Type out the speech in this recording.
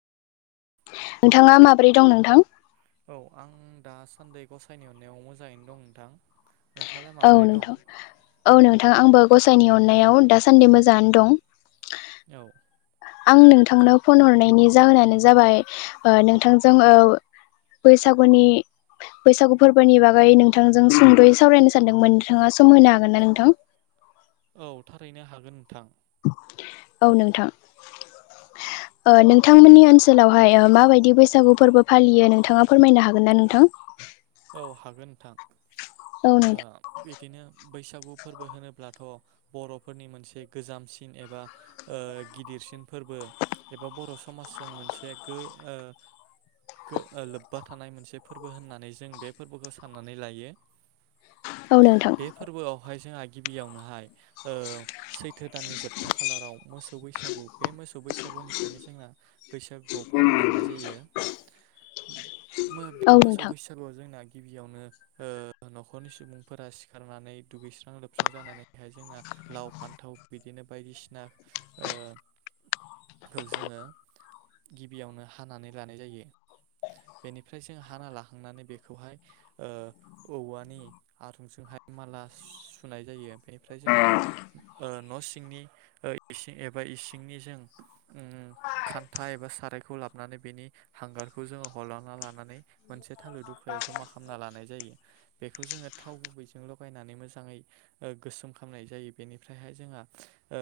नोंथाङा माबोरै दं नोंथां? औ आं दासान्दि गसाइनि अननायाव मोजाङैनो दं नोंथां। नोंथाङालाय औ माबोरै दं? नोंथां औ नोंथां आंबो गसाइनि अननायाव दासान्दि मोजाङानो दं। औ आं नोंथांनो फन हरनायनि जाहोनानो जाबाय ओ नोंथांजों ओ बैसागुनि बैसागु फोरबोनि बागै नोंथांजों सुंद'यै सावरायनो सो सानदोंमोन नोंथाङा सम होनो हागोन ना नोंथां। औ थारैनो हागोन नोंथां। औ नोंथां ओ नोंथांमोननि ओनसोलावहाय ओ माबायदि बैसागु फोरबो फालियो नोंथाङा फोरमायनो हागोन ना नोंथां। औ हागोन नोंथां औ ओ नोंथां बिदिनो बैसागु फोरबो होनोब्लाथ' बर'फोरनि मोनसे गोजामसिन एबा ओ गिदिरसिन फोरबो एबा बर' समाजजों मोनसे गो ओ गो ओ लोब्बा थानाय मोनसे फोरबो होननानै जों बेबोफोरखौ साननानै लायो। औ नोंथां बे फोरबोआवहाय जोंहा गिबियावनोहाय ओ सैथो दाननि जोबथा खालाराव मोसौ बैसागु बे मोसौ बैसागुनिफ्रायनो जोंना बैसागुआव फालिलांनाय जायो मो बे औ मोसौ नोंथां बैसागुआव जों जोंना गिबियावनो ओ न'खरनि सुबुंफोरा सिखारनानै दुगैस्रां लोबस्रां जानानैहाय जोंना लाव फान्थाव बिदिनो बायदिसिना ओ खौ जोङो गिबियावनो हानानै लानाय जायो। बेनिफ्राय जों हाना लाखांनानै बे खौहाय ओ औवानि आरुंजोंहाय माला सुनाय जायो। बेनिफ्राय जोंहा ओ न' सिंनि ओ इसिं एबा इसिंनिजों उम खान्था एबा सारायखौ लाबनानै बेनि हांगारखौ जोङो हल'ना लानानै मोनसे बे थालिर दुखायाव जमा खालामना लानाय जायो बेखौ जोङो थाव गुबैजों लगायनानै मोजाङै ओ गोसोम खालामनाय जायो बेनिफ्रायहाय जोंहा ओ